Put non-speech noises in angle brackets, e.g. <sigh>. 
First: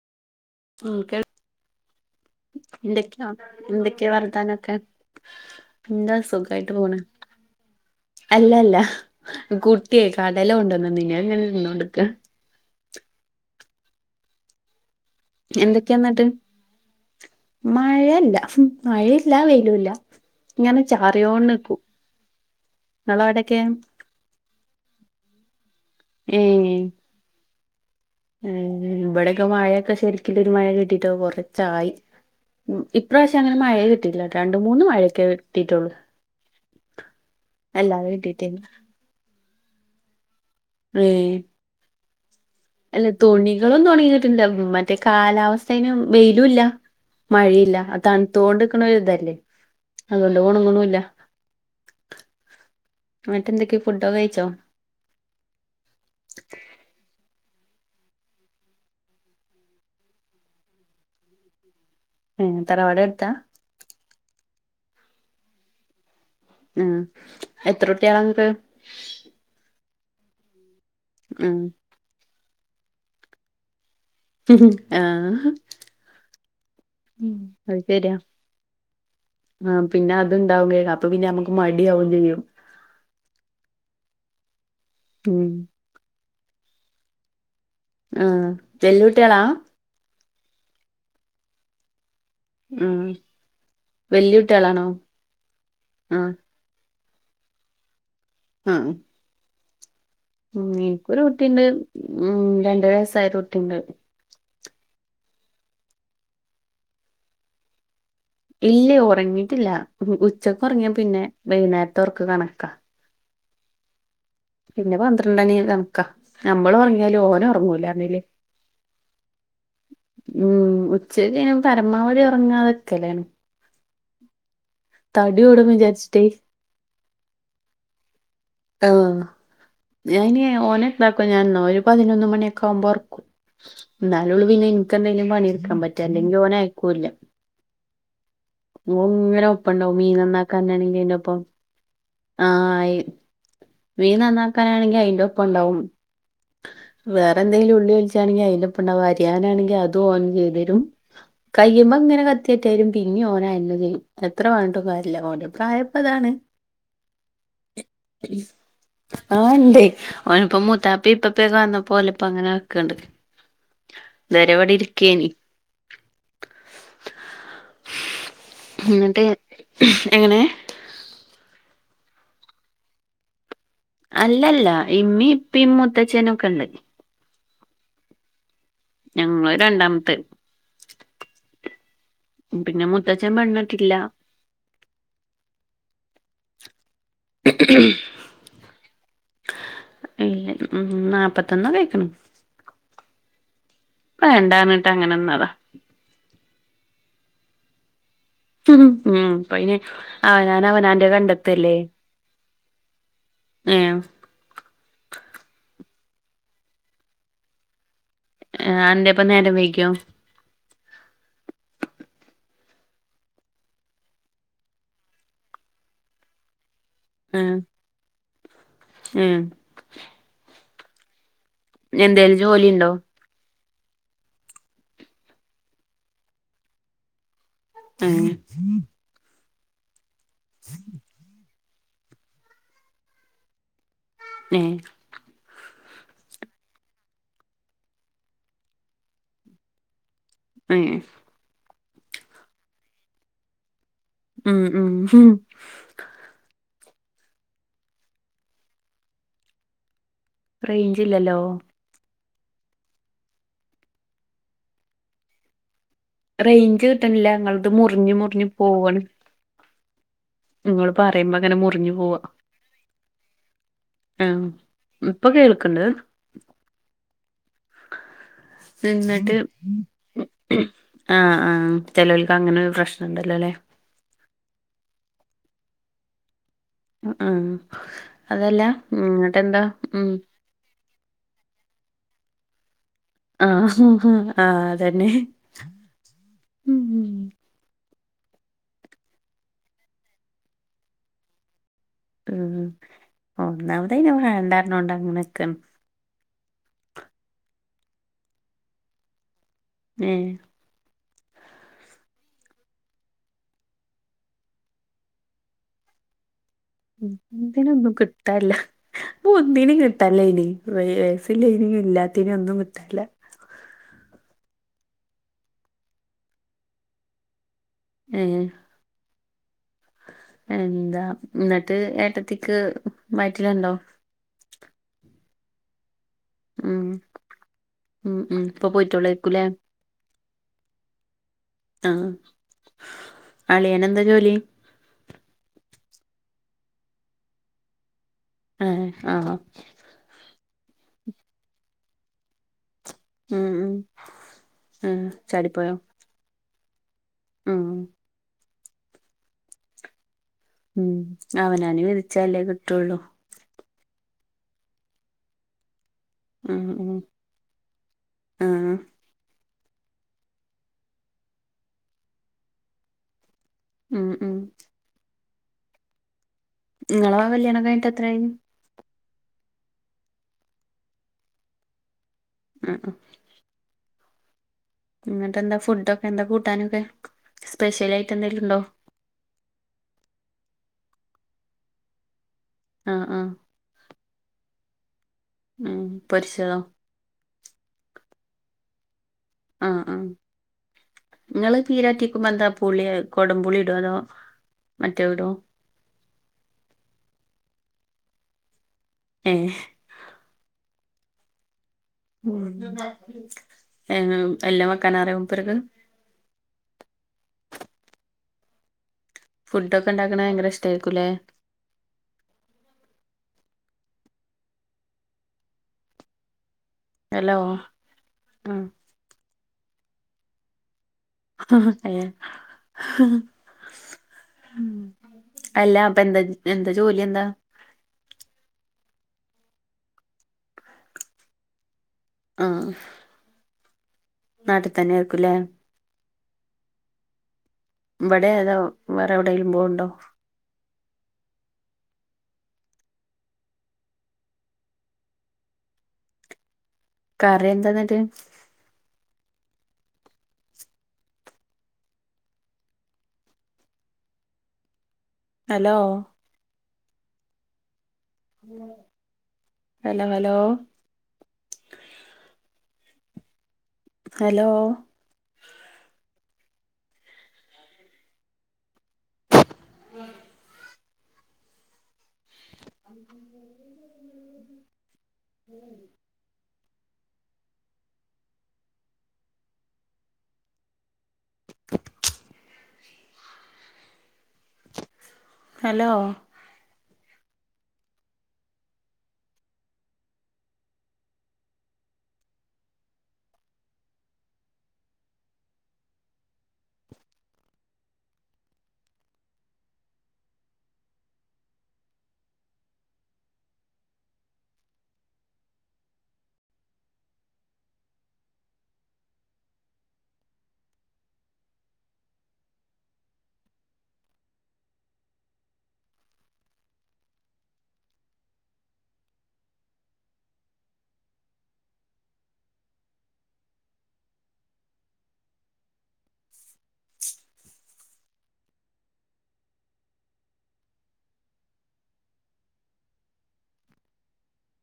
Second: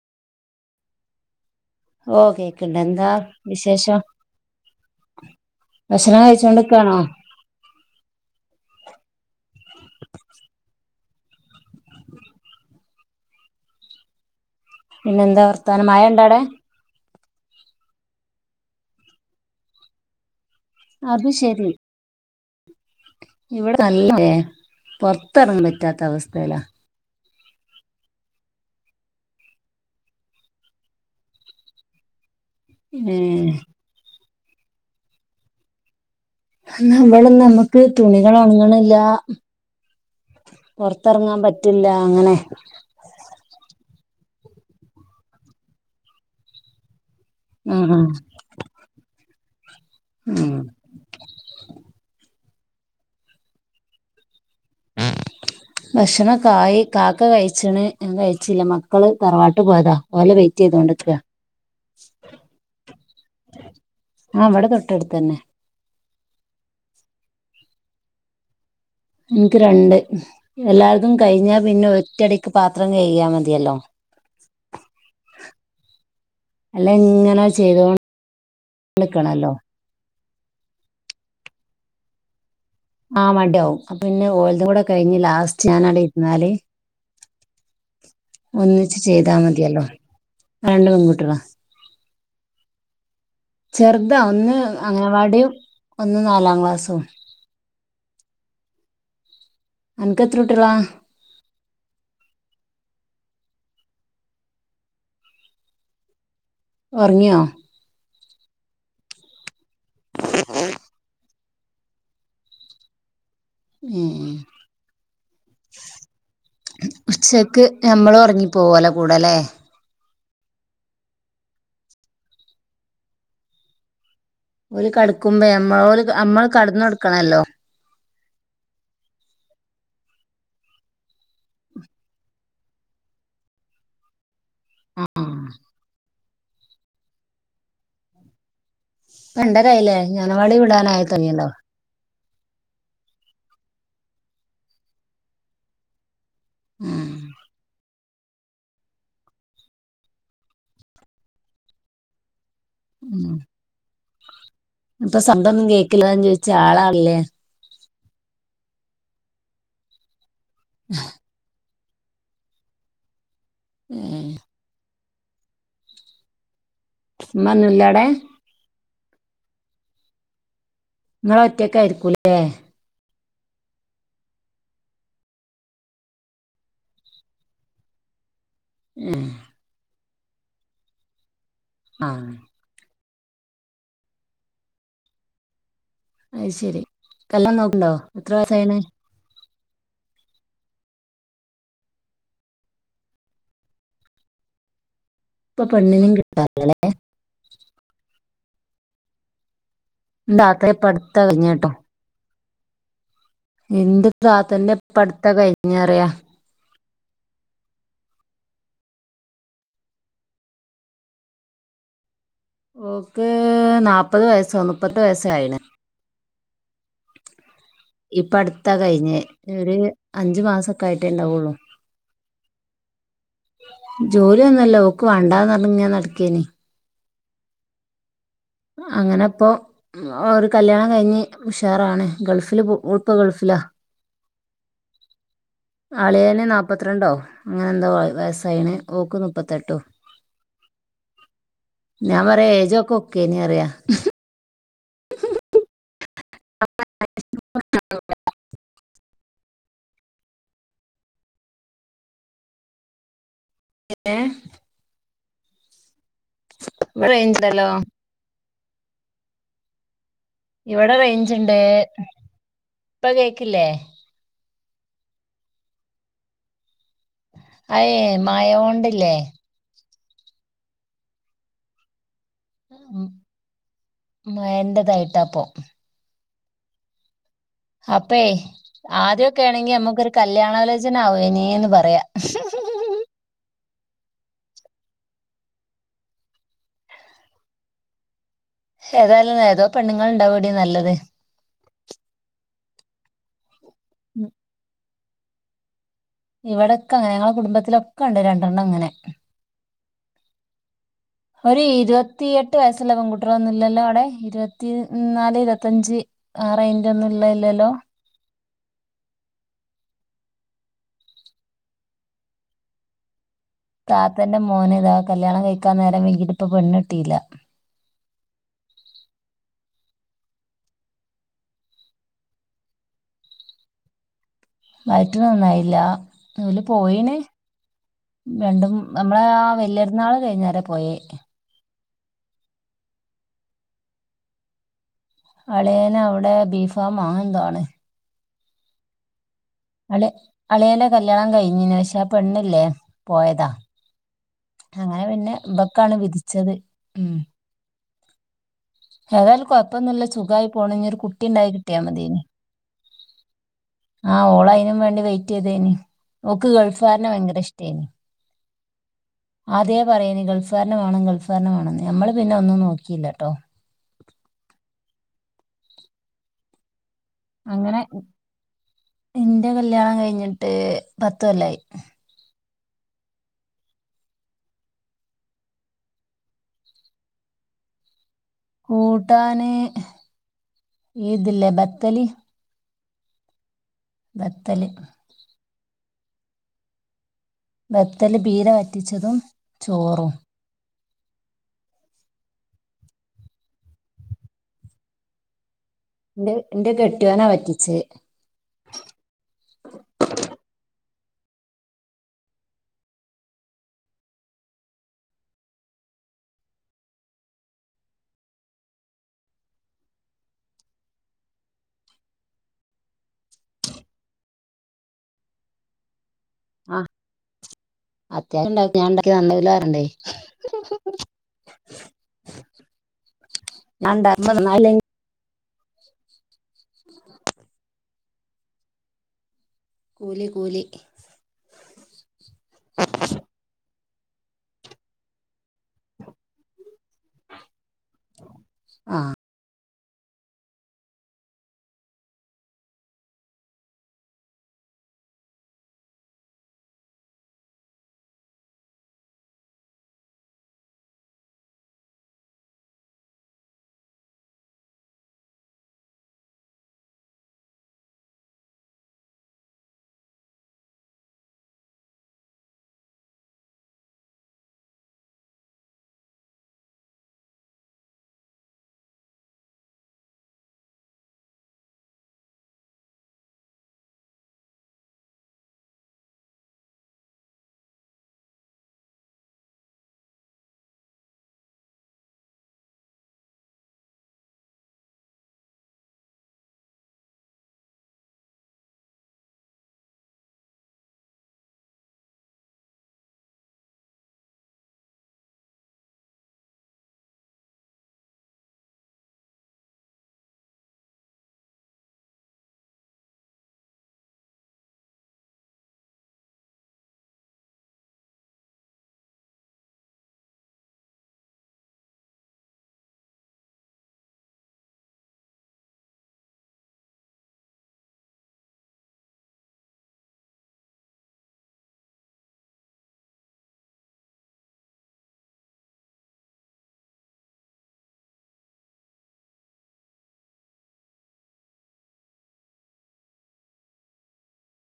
ഉം കേൾ- ഓ കേൾക്ക്ണ്ട് എന്താ എന്തൊക്കെയാ വിശേഷം? എന്തൊക്കെയാ വർത്താനൊക്കെ എന്താ ഭക്ഷണം കഴിച്ചോണ്ട്ക്കാണോ. അല്ല അല്ല കുട്ടി കടല കൊണ്ടുവന്ന്ണ്ട് അതിങ്ങനെ തിന്നോണ്ട്ക്കാ. പിന്നെന്താ വർത്താനം മഴ എന്തൊക്കെയാെന്നിട്ട് ഇണ്ടടെ മഴല്ല മഴയില്ല വെയിലുംല്ല. ഇങ്ങനെ അത് ശെരി ചാറിയോണ്ട്ക്കും. ഇവിടെ നല്ലല്ലേ പൊറത്തിറങ്ങാൻ പറ്റാത്ത അവസ്ഥയിലാ. ഉം ഉം ഇവിടെയൊക്കെ മഴയൊക്കെ ശരിക്ക് ഒരു മഴയൊക്കെ കിട്ടിട്ട് കൊറച്ചായി. ഉം ഏ ഇപ്രാവശ്യം അങ്ങനെ മഴ കിട്ടിയില്ല രണ്ട് മൂന്ന് മഴയൊക്കെ കിട്ടിട്ടുള്ളു. ന്നാ ഇവിടൊന്നും നമ്മുക്ക് തുണികൾ കിട്ടിയിട്ടില്ല ഒണങ്ങണില്ല. പുറത്തിറങ്ങാൻ പറ്റില്ല അങ്ങനെ. അല്ലെ തുണികളൊന്നും ഒണങ്ങിട്ടില്ല മറ്റേ കാലാവസ്ഥേനും വെയിലും ഇല്ല. ആ മഴയില്ല ആ അതണുത്തോണ്ട്ക്കണ ഇതല്ലേ. അതോണ്ട് ഉം ഒണങ്ങുണുംല്ല ന്നട്ട് എന്തൊക്കെ ഫുഡോക്കൊ കഴിച്ചോ? ഉം ഭക്ഷണം കായ കാക്ക കഴിച്ചണ് ഞാൻ കഴിച്ചില്ല മക്കള് തറവാട്ട് പോയതാ ഓലെ വെയിറ്റ് ചെയ്തോണ്ടിരിക്ക ഉം തറവാട് എടുത്താ ആഹ് ഇവടെ തൊട്ടെടുത്തന്നെ ഉം എത്ര കുട്ടിയാള ഇങ്ങക്ക് എനിക്ക് രണ്ട് എല്ലാർതും കഴിഞ്ഞാ പിന്നെ ഒറ്റയടിക്ക് പാത്രം കഴികിയാ മതിയല്ലോ ഹ് ഉം അഹ് അല്ലേ ഇങ്ങനെ ശരിയാ ചെയ്തോണ്ട് ക്കണല്ലോ ആ പിന്നെ അത്ണ്ടാവും വേകാഅപ്പാെപിന്നെ അമുക്ക് മടിയാവുംചെയ്യും ആഹ് മട്യാവും അപ്പൊപിന്നെ ഓൽതുംകൂടെ കൈഞ്ഞ് ഉം ലാസ്റ്റ് ഞാനട്ഇര്ന്നാല് ആ ഒന്നിച്ച് വല്യ ചെയ്താ കുട്ടികളാ മതിയല്ലോ ആഹ് രണ്ട് പെങ്കുട്ടിയോളാ ഉം ചെറ്താ വല്യ ഒന്ന് കുട്ടികളാണോ അങ്ങനവാടിം ആ ഒന്ന് നാലാം ക്ലാസ്സും ആഹ് അൻകൊത്രകുട്ടിയേളാ ഒരു കുട്ടിണ്ട് ഉം രണ്ടര വയസ്സായ ഒരു കുട്ടിണ്ട് ഒർങ്ങിയോ ഇല്ലൈ ഒറങ്ങീട്ട്ല്ല ഉംഹു ഉച്ചക്ക് ഒറങ്ങിയാ പിന്നെ വൈക്ന്നേര്ത്തെ ഒർക്ക് കണക്കാ ഏഹ് പിന്നെ പന്ത്രണ്ടണീ കൺക്കാ ഞമ്മളാെർങ്ങിയാലും ഓലൊർങ്ങൂലാര്നിലേ പാെവ്വാെല കൂടലേ ഉം ഉച്ചക്കൈന് പരമാവധി ഒറങ്ങാതൊക്കലാണ് ഓല്കട്ക്കുമ്പാെ കൂടും ഞമ്മളെഓല് വിചാരിച്ചിട്ടേ അമ്മള് കട്ന്നൊട്ക്കണല്ലോ ആഹ് ഞാഐനി ഓനെ എന്താക്കും ഞാൻനോ ഒരു പതിനൊന്ന് മണിയെക്കെ ആവുമ്പാെഒർക്കും ഇന്നാലാെള്ളു പിന്നെ ഇൻക്ക് എന്തേലും പണിയെട്ക്കാംപറ്റാ അല്ലെങ്കി ഓനയക്കൂല്ല ഓഇങ്ങനെ രണ്ടരായില്ലേ ഒപ്പണ്ടാവും മീൻ ഞാനവാടി നന്നാക്കാനാണെങ്കി വിടാനായി ഐന്റൊപ്പം തുടങ്ങിയല്ലോ ആഹ് ഐ വീൻ നന്നാക്കാനാണെങ്കി ഐന്റൊപ്പം ഉണ്ടാവും ഉം വേറെന്തെങ്കിലും ഉള്ളി ഒൽ റ്റ്യാണെങ്കി ഐന്റൊപ്പണ്ടാവും അരിയാനാണെങ്കി അതും ഓൻ ചെയ്തേരും കയ്യ്മ്മങ്ങനെ കത് ത്യട്ടിയാലും പിന്നിം ഉം ഓനയന്നെ ചെയ്യും എത്ര പർണ് ട്ടും ഇപ്പൊ കാര്യല്ല ഓന്റട്ത്ത് സൗണ്ടൊന്നും കേക്കില്ലാന്ന് പ്രായപ്പാെതാണ് ചോദിച്ച ആളാണല്ലേ ആഹ് ഇണ്ടേ ഓന്പ്പംമൂത്താപ്പിം ഇപ്പപ്പെക്കെ വന്നപ്പൊ ഓലെ ഇപ്പ അങ്ങനെ അവടെക്ക്ണ്ട് ഉം ഇതേവെരെ ഇവടെ ഇരിക്കേനി ഇമ്മന്നും ഇല്ലവടെ ഇന്ന്ട്ട് ഖും എങ്ങനെ ഇങ്ങളാെറ്റക്ക് ആയിരിക്കൂലേ അല്ലല്ല ഇമ്മിം ഇപ്പിം മൂത്തച്ചനും ഒക്കെ ഇണ്ട് ഉം ഞങ്ങള് രണ്ടാമത്തത് ആഹ് പിന്നെ മൂത്തച്ചൻ പെണ്ണട്ടില്ല അത് ശരി കല്ണം നോക്ക്ണ്ടോ എത്ര വയസ്സാഎണ്ണ് അ ഇല്ല ഉ ഉം നാപ്പത്താെന്നാെക്കെഐക്ക്ണ് ഇപേണ്ടാർണ് ട്ട് അങ്ങനെ നിന്ന്താ ഇപ്പൊ പെണ്ണിനിം കിട്ടാല്ലലേ ഉംഉം ഇപ്പ ഐന് ഇന്റെ അവനാന് താത്ത അവനാന്റെത് ഇപ്പട്ത്താ കഴിഞ്ഞേട്ടോ കണ്ടെത്ത്ല്ലേ ഇന്റെ താത്തന്റെ ഇപ്പട്ത്താ കൈഞ്ഞ് അറിയാ ആഹ് അന്റെപ്പം നേരം വൈകിയോ ഓക്ക് നാപ്പത് വയസ്സോ നുപ്പത്തെട്ട് വയസ്സോ ആയിണ് ഏഹ് ഇപ്പട്ത്താ കയിഞ്ഞ് ഏഹ് ഇഒര് അഞ്ച്മാസൊക്ക ആയിട്ടേ ഇണ്ടാവാെള്ളു ഇഞ്ഞെന്തേലും ജോലി ഇണ്ടോ ജോലിയൊന്നുംല്ല ഓക്ക് വാണ്ടാന്നർണ് ഇങ്ങനെ നടക്കേന്നെ അങ്ങനെ അങ്ങനെപ്പൊ ഉം ഒര് കല്യാണം കയിഞ്ഞ് ഉഷാറാണ് ഗൾഫില് പൊ ഓള് ഇപ്പൊ ഗൾഫിലാ നേ അളിയേന് നാപ്പത്രണ്ടോ അങ്ങനെ എന്തോ വയ വയസ്സായിണ് ഓക്ക് നുപ്പത്തെട്ടും ഏയ്‌ ഞാൻ പറയാ ഏജാെക്കെ ഒക്കേ നെറ്യയ ഉം ഉം ഹും റേഞ്ച് ഇല്ലല്ലോ? ഏന്നെ റേഞ്ച് ഇവിടെ കിട്ടണില്ല റേഞ്ച് ഉണ്ടല്ലോ നിങളുടേത് മുറിഞ്ഞ് മുറിഞ്ഞ് പോവാണ് ഇങ്ങള് ഇവിടെ റേഞ്ച് പറയുമ്പോ അങ്ങനെ ഇണ്ട്. മുറിഞ്ഞു പോവാ ഇപ്പൊ കേക്കില്ലേ? ആ ഇപ്പൊ കേൾക്കണ്ട് അയെ മായോൺ എന്നിട്ട് ആ ആ ചിലവർക്ക് അങ്ങനെ ഒരു പ്രശ്നുണ്ടല്ലോ അല്ലെ? മഴണ്ണ്ടാതായിട്ടാപ്പൊ ആഹ്. അപ്പേ ആദ്യോക്കെ ആണെങ്കി നമുക്കൊരു ഉം കല്യാണലോചന ആവുനി പറയാ. ആഹ ഹുംഹും ആ തന്നെ. ഏതായാലും ഏതോ പെണ്ണുങ്ങള്ണ്ടാവടി നല്ലത്. മ് ഒന്നാമത് അയ്ന് വേണ്ടാന്ന്റഞ്ഞോണ്ട ഇങ്ങനെക്ക്ണ് ഇവിടൊക്കെ അങ്ങനാ. ഞങ്ങളുടെ കുടുംബത്തിലൊക്കെ ഉണ്ട് രണ്ടെണ്ണം അങ്ങനെ. മ് ഒരു ഇരുപത്തിയെട്ട് വയസ്സുള്ള പെൺകുട്ടികൾ ഒന്നുംല്ലല്ലോ അവിടെ? ഇരുപത്തി നാല് ഇരുപത്തിഞ്ച് ആ റേഞ്ച്‌ ഒന്നും ഇല്ല ഇല്ലല്ലോ കിട്ടനില്ല ഇപ്പ ഒന്നിനേം കിട്ടനില്ല ഇനി. വയസുള്ളേനെയും ഇല്ലാത്തിനെയും ഒന്നും കിട്ടില്ല. താത്തന്റെ മോന ഇതാ കല്യാണം കഴിക്കാൻ നേരം വേകീട്ട് ഇപ്പം പെണ്ണിട്ടില്ല. ഹേ എന്താ ന്നിട്ട് ഏട്ടത്തിക്ക് വറ്റിലുണ്ടോ? വയറ്റിലോന്നുമായില്ല. ഓല് ഉം പോയിന് ഉം ഉം ഇപ്പൊ രണ്ടും നമ്മളെ പോയിട്ടോളേക്കൂലേ ആ വലിയപെരുന്നാള് കഴിഞ്ഞേരം പോയേ. ആഹ അളിയൻ എന്താ ജോലി? അളിയൻ അവിടെ ബീഫമോ അങ്ങനെന്തോ ആണ്. ആഹ ആഹ അളി അളിയല്ലെ കല്യാണം കഴിഞ്ഞിനു പക്ഷെ ആ പെണ്ണില്ലേ പോയതാ <unintelligible> ആ അങ്ങനെ പിന്നെ ചാടിപ്പോയോ ഇബക്കാണ് വിധിച്ചത് ഉം ഏതാലും കുഴപ്പന്നുമില്ല. സുഖമായി പോണു. ഇനി ഒരു ഉം കുട്ടി ഉണ്ടായി കിട്ടിയാ അവനാന് മതീന്. വിധിച്ചാലേ കിട്ടുള്ളൂ ആഹ് ഓൾ അയിനും വേണ്ടി വെയിറ്റ് ചെയ്തേനി. ഓൾക്ക് ഉം ഗൾഫ് ഉം കാരനെ ഭയങ്കര ഇഷ്ടേന്. ആ അദ്യെ പറയുന് ഗൾഫ് കാരനെ വേണം ഗൾഫുകാരനെ വേണം നമ്മള് പിന്നെ ഒന്നും നോക്കിയില്ലട്ടോ ഉം ഉ നിങ്ങളെ കല്യാണം അങ്ങനെ കഴിഞ്ഞിട്ട് എത്രായി എന്റെ കല്യാണം കഴിഞ്ഞിട്ട് പത്ത് കൊല്ലായി. ആ എന്നിട്ടെന്താ ഫുഡൊക്കെ എന്ത കൂട്ടാനൊക്കെ? സ്പെഷ്യൽ ആയിട്ട് എന്തെങ്കിലും ഉണ്ടോ? കൂട്ടാന് ഇതില്ലേ ബത്തൽ. ആഹ ആഹ ബത്തൽ. ഉം പൊരിച്ചതോ? ബത്തല് ബീര വറ്റിച്ചതും ആഹ് ആഹ് ചോറും നിങ്ങള് പീരാറ്റിക്കുമ്പ എന്താ പളി കൊടംപളി ഇട അതോ മറ്റേ ഇടോ ന്റെ ഇന്റെ കെട്ടിയോന വറ്റിച്ചേ ഏഹ് ഉം ഐ എല്ലും വക്കനാറിയോ മൂപ്പർക്ക് ഫുഡ് ഒക്കെ ഉണ്ടാക്കണ ഭയങ്കര ഇ്ടമായിരിക്കൂല്ലേ ആഹ് ഹലോ <unintelligible> ഞൻ ആ ഉണ്ടാക്കി നന്നായില പറയണ്ടെ ആ അ <unintelligible> ഞാൻ ഉണ്ടാക്കുമ്പോ നന്നായില്ലെങ്കിൽ അല്ലാ അപ്പ എന്ത എന്ത ജോലി എന്ത കൂലി കൂലി ആഹ് നാട്ടിൽ തന്നെ ആയിരിക്കും ല്ലേ? ഇവിടെ അതോ ആ വേറെ എവിടെലും പോവണ്ടോ? കറി എന്താന്നിട്ട്? ഹലോ. Hello hello. ഹലോ. ഉം <unintelligible> ഹലോ. <unintelligible>